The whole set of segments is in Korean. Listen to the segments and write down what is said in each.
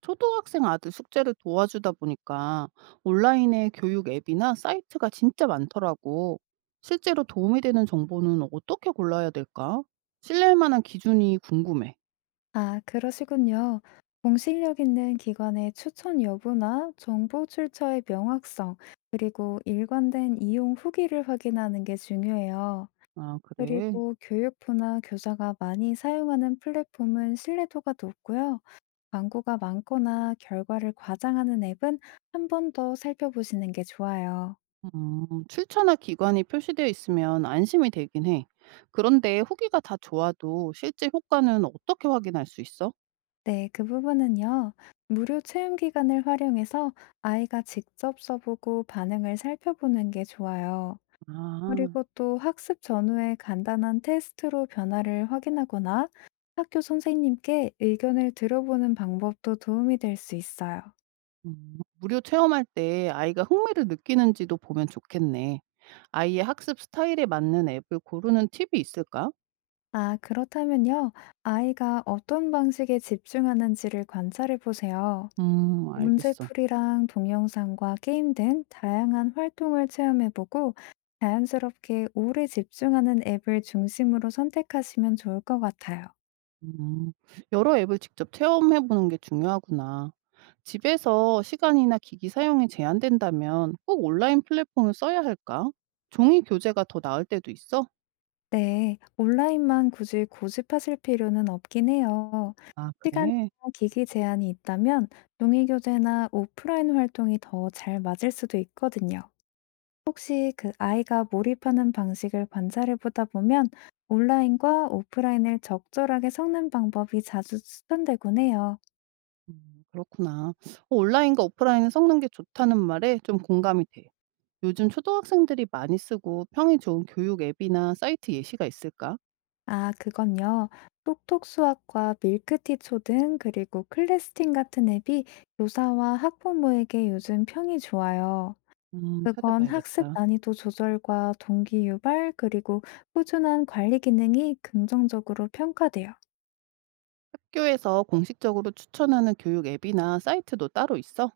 초등학생 아들 숙제를 도와주다 보니까 온라인의 교육 앱이나 사이트가 진짜 많더라고. 실제로 도움이 되는 정보는 어떻게 골라야 될까? 신뢰할 만한 기준이 궁금해. 아, 그러시군요. 공신력 있는 기관의 추천 여부나 정보 출처의 명확성, 그리고 일관된 이용 후기를 확인하는 게 중요해요. 아, 그래. 그리고 교육부나 교사가 많이 사용하는 플랫폼은 신뢰도가 높고요. 광고가 많거나 결과를 과장하는 앱은 한 번 더 살펴보시는 게 좋아요. 출처나 기관이 표시되어 있으면 안심이 되긴 해. 그런데 후기가 다 좋아도 실제 효과는 어떻게 확인할 수 있어? 네, 그 부분은요. 무료 체험 기간을 활용해서 아이가 직접 써보고 반응을 살펴보는 게 좋아요. 아, 그리고 또 학습 전후에 간단한 테스트로 변화를 확인하거나 학교 선생님께 의견을 들어보는 방법도 도움이 될 수 있어요. 무료 체험할 때 아이가 흥미를 느끼는지도 보면 좋겠네. 아이의 학습 스타일에 맞는 앱을 고르는 팁이 있을까? 아, 그렇다면요. 아이가 어떤 방식에 집중하는지를 관찰해 보세요. 알겠어. 문제풀이랑 동영상과 게임 등 다양한 활동을 체험해 보고 자연스럽게 오래 집중하는 앱을 중심으로 선택하시면 좋을 것 같아요. 음, 여러 앱을 직접 체험해 보는 게 중요하구나. 집에서 시간이나 기기 사용이 제한된다면 꼭 온라인 플랫폼을 써야 할까? 종이 교재가 더 나을 때도 있어? 네, 온라인만 굳이 고집하실 필요는 없긴 해요. 아, 시간이나 그래? 기기 제한이 있다면 동의 교재나 오프라인 활동이 더 잘 맞을 수도 있거든요. 혹시 그 아이가 몰입하는 방식을 관찰해 보다 보면 온라인과 오프라인을 적절하게 섞는 방법이 자주 추천되곤 해요. 그렇구나. 온라인과 오프라인을 섞는 게 좋다는 말에 좀 공감이 돼. 요즘 초등학생들이 많이 쓰고 평이 좋은 교육 앱이나 사이트 예시가 있을까? 아, 그건요. 톡톡 수학과 밀크티 초등 그리고 클래스팅 같은 앱이 교사와 학부모에게 요즘 평이 좋아요. 그건 학습 찾아봐야겠다. 난이도 조절과 동기 유발, 그리고 꾸준한 관리 기능이 긍정적으로 평가돼요. 학교에서 공식적으로 추천하는 교육 앱이나 사이트도 따로 있어?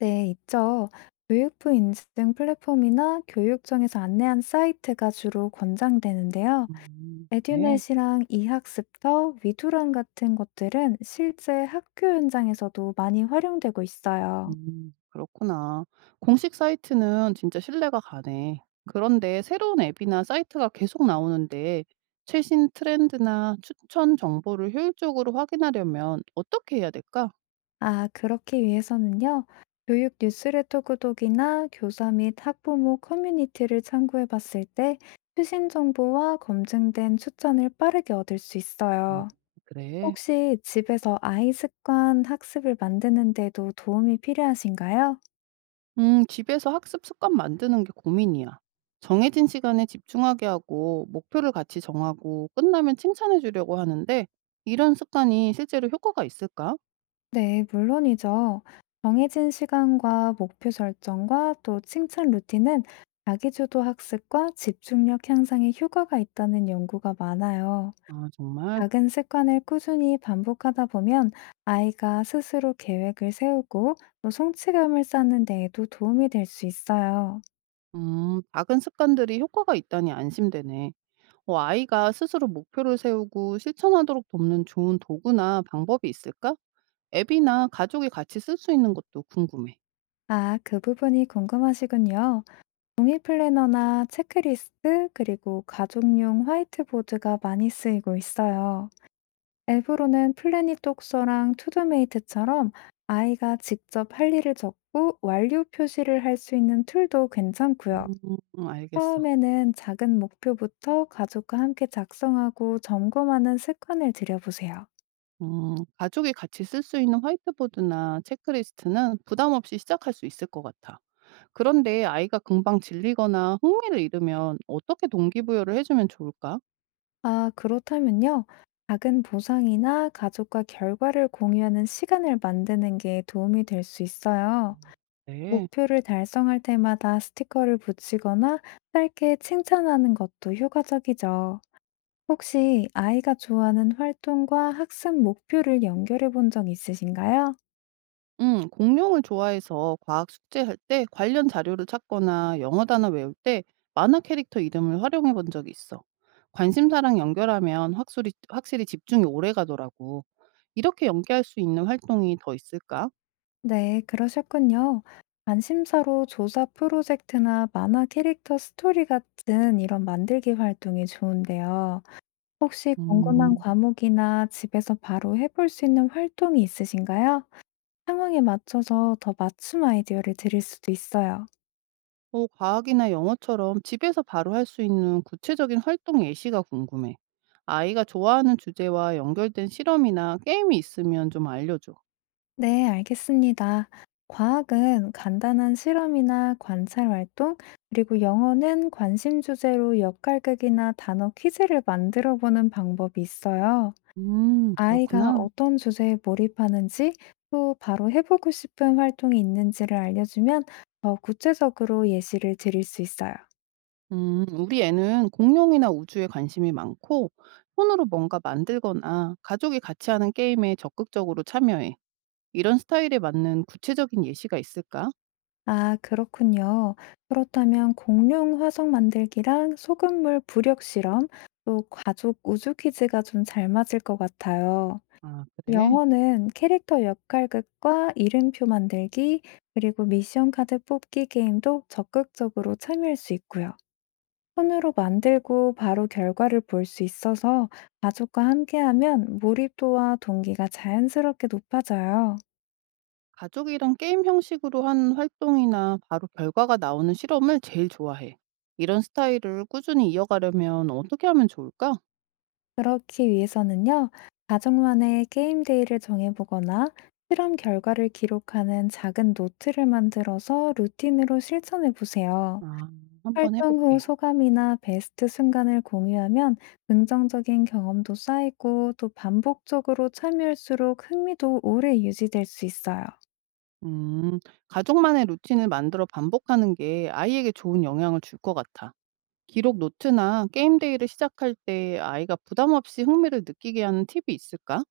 네, 있죠. 교육부 인증 플랫폼이나 교육청에서 안내한 사이트가 주로 권장되는데요. 그래. 에듀넷이랑 이학습터, 위두랑 같은 것들은 실제 학교 현장에서도 많이 활용되고 있어요. 그렇구나. 공식 사이트는 진짜 신뢰가 가네. 그런데 새로운 앱이나 사이트가 계속 나오는데 최신 트렌드나 추천 정보를 효율적으로 확인하려면 어떻게 해야 될까? 아, 그렇기 위해서는요. 교육 뉴스레터 구독이나 교사 및 학부모 커뮤니티를 참고해 봤을 때 최신 정보와 검증된 추천을 빠르게 얻을 수 아, 있어요. 그래. 혹시 집에서 아이 습관 학습을 만드는 데도 도움이 필요하신가요? 집에서 학습 습관 만드는 게 고민이야. 정해진 시간에 집중하게 하고, 목표를 같이 정하고, 끝나면 칭찬해 주려고 하는데, 이런 습관이 실제로 효과가 있을까? 네, 물론이죠. 정해진 시간과 목표 설정과 또 칭찬 루틴은 자기주도 학습과 집중력 향상에 효과가 있다는 연구가 많아요. 아, 정말? 작은 습관을 꾸준히 반복하다 보면 아이가 스스로 계획을 세우고 또 성취감을 쌓는 데에도 도움이 될 수 있어요. 작은 습관들이 효과가 있다니 안심되네. 어, 아이가 스스로 목표를 세우고 실천하도록 돕는 좋은 도구나 방법이 있을까? 앱이나 가족이 같이 쓸 수 있는 것도 궁금해. 아, 그 부분이 궁금하시군요. 종이 플래너나 체크리스트, 그리고 가족용 화이트보드가 많이 쓰이고 있어요. 앱으로는 플래닛 독서랑 투두메이트처럼 아이가 직접 할 일을 적고 완료 표시를 할 수 있는 툴도 괜찮고요. 음, 알겠어. 처음에는 작은 목표부터 가족과 함께 작성하고 점검하는 습관을 들여보세요. 가족이 같이 쓸 수 있는 화이트보드나 체크리스트는 부담 없이 시작할 수 있을 것 같아. 그런데 아이가 금방 질리거나 흥미를 잃으면 어떻게 동기부여를 해주면 좋을까? 아, 그렇다면요. 작은 보상이나 가족과 결과를 공유하는 시간을 만드는 게 도움이 될 수 있어요. 네. 목표를 달성할 때마다 스티커를 붙이거나 짧게 칭찬하는 것도 효과적이죠. 혹시 아이가 좋아하는 활동과 학습 목표를 연결해 본 적 있으신가요? 공룡을 좋아해서 과학 숙제할 때 관련 자료를 찾거나 영어 단어 외울 때 만화 캐릭터 이름을 활용해 본 적이 있어. 관심사랑 연결하면 확실히 집중이 오래 가더라고. 이렇게 연계할 수 있는 활동이 더 있을까? 네, 그러셨군요. 관심사로 조사 프로젝트나 만화 캐릭터 스토리 같은 이런 만들기 활동이 좋은데요. 혹시 궁금한 음. 과목이나 집에서 바로 해볼 수 있는 활동이 있으신가요? 상황에 맞춰서 더 맞춤 아이디어를 드릴 수도 있어요. 어, 과학이나 영어처럼 집에서 바로 할 수 있는 구체적인 활동 예시가 궁금해. 아이가 좋아하는 주제와 연결된 실험이나 게임이 있으면 좀 알려줘. 네, 알겠습니다. 과학은 간단한 실험이나 관찰 활동, 그리고 영어는 관심 주제로 역할극이나 단어 퀴즈를 만들어 보는 방법이 있어요. 아이가 그렇구나. 어떤 주제에 몰입하는지 또 바로 해보고 싶은 활동이 있는지를 알려주면 더 구체적으로 예시를 드릴 수 있어요. 우리 애는 공룡이나 우주에 관심이 많고, 손으로 뭔가 만들거나 가족이 같이 하는 게임에 적극적으로 참여해. 이런 스타일에 맞는 구체적인 예시가 있을까? 아, 그렇군요. 그렇다면 공룡 화석 만들기랑 소금물 부력 실험, 또 가족 우주 퀴즈가 좀 잘 맞을 것 같아요. 아, 그래. 영어는 캐릭터 역할극과 이름표 만들기, 그리고 미션 카드 뽑기 게임도 적극적으로 참여할 수 있고요. 손으로 만들고 바로 결과를 볼 수 있어서 가족과 함께하면 몰입도와 동기가 자연스럽게 높아져요. 가족이랑 게임 형식으로 한 활동이나 바로 결과가 나오는 실험을 제일 좋아해. 이런 스타일을 꾸준히 이어가려면 어떻게 하면 좋을까? 그렇기 위해서는요, 가족만의 게임 데이를 정해보거나 실험 결과를 기록하는 작은 노트를 만들어서 루틴으로 실천해 보세요. 아, 한번 활동 후 해볼게. 소감이나 베스트 순간을 공유하면 긍정적인 경험도 쌓이고 또 반복적으로 참여할수록 흥미도 오래 유지될 수 있어요. 음, 가족만의 루틴을 만들어 반복하는 게 아이에게 좋은 영향을 줄 것 같아. 기록 노트나 게임 데이를 시작할 때 아이가 부담 없이 흥미를 느끼게 하는 팁이 있을까?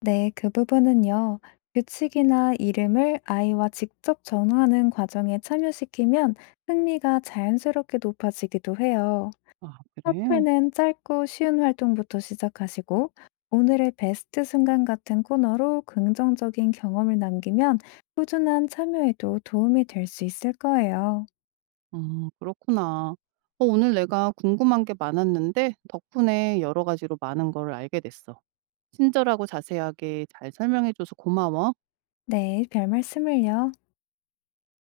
네, 그 부분은요. 규칙이나 이름을 아이와 직접 정하는 과정에 참여시키면 흥미가 자연스럽게 높아지기도 해요. 아, 첫 그래? 회는 짧고 쉬운 활동부터 시작하시고, 오늘의 베스트 순간 같은 코너로 긍정적인 경험을 남기면 꾸준한 참여에도 도움이 될 수 있을 거예요. 그렇구나. 어, 오늘 내가 궁금한 게 많았는데 덕분에 여러 가지로 많은 걸 알게 됐어. 친절하고 자세하게 잘 설명해 줘서 고마워. 네, 별 말씀을요.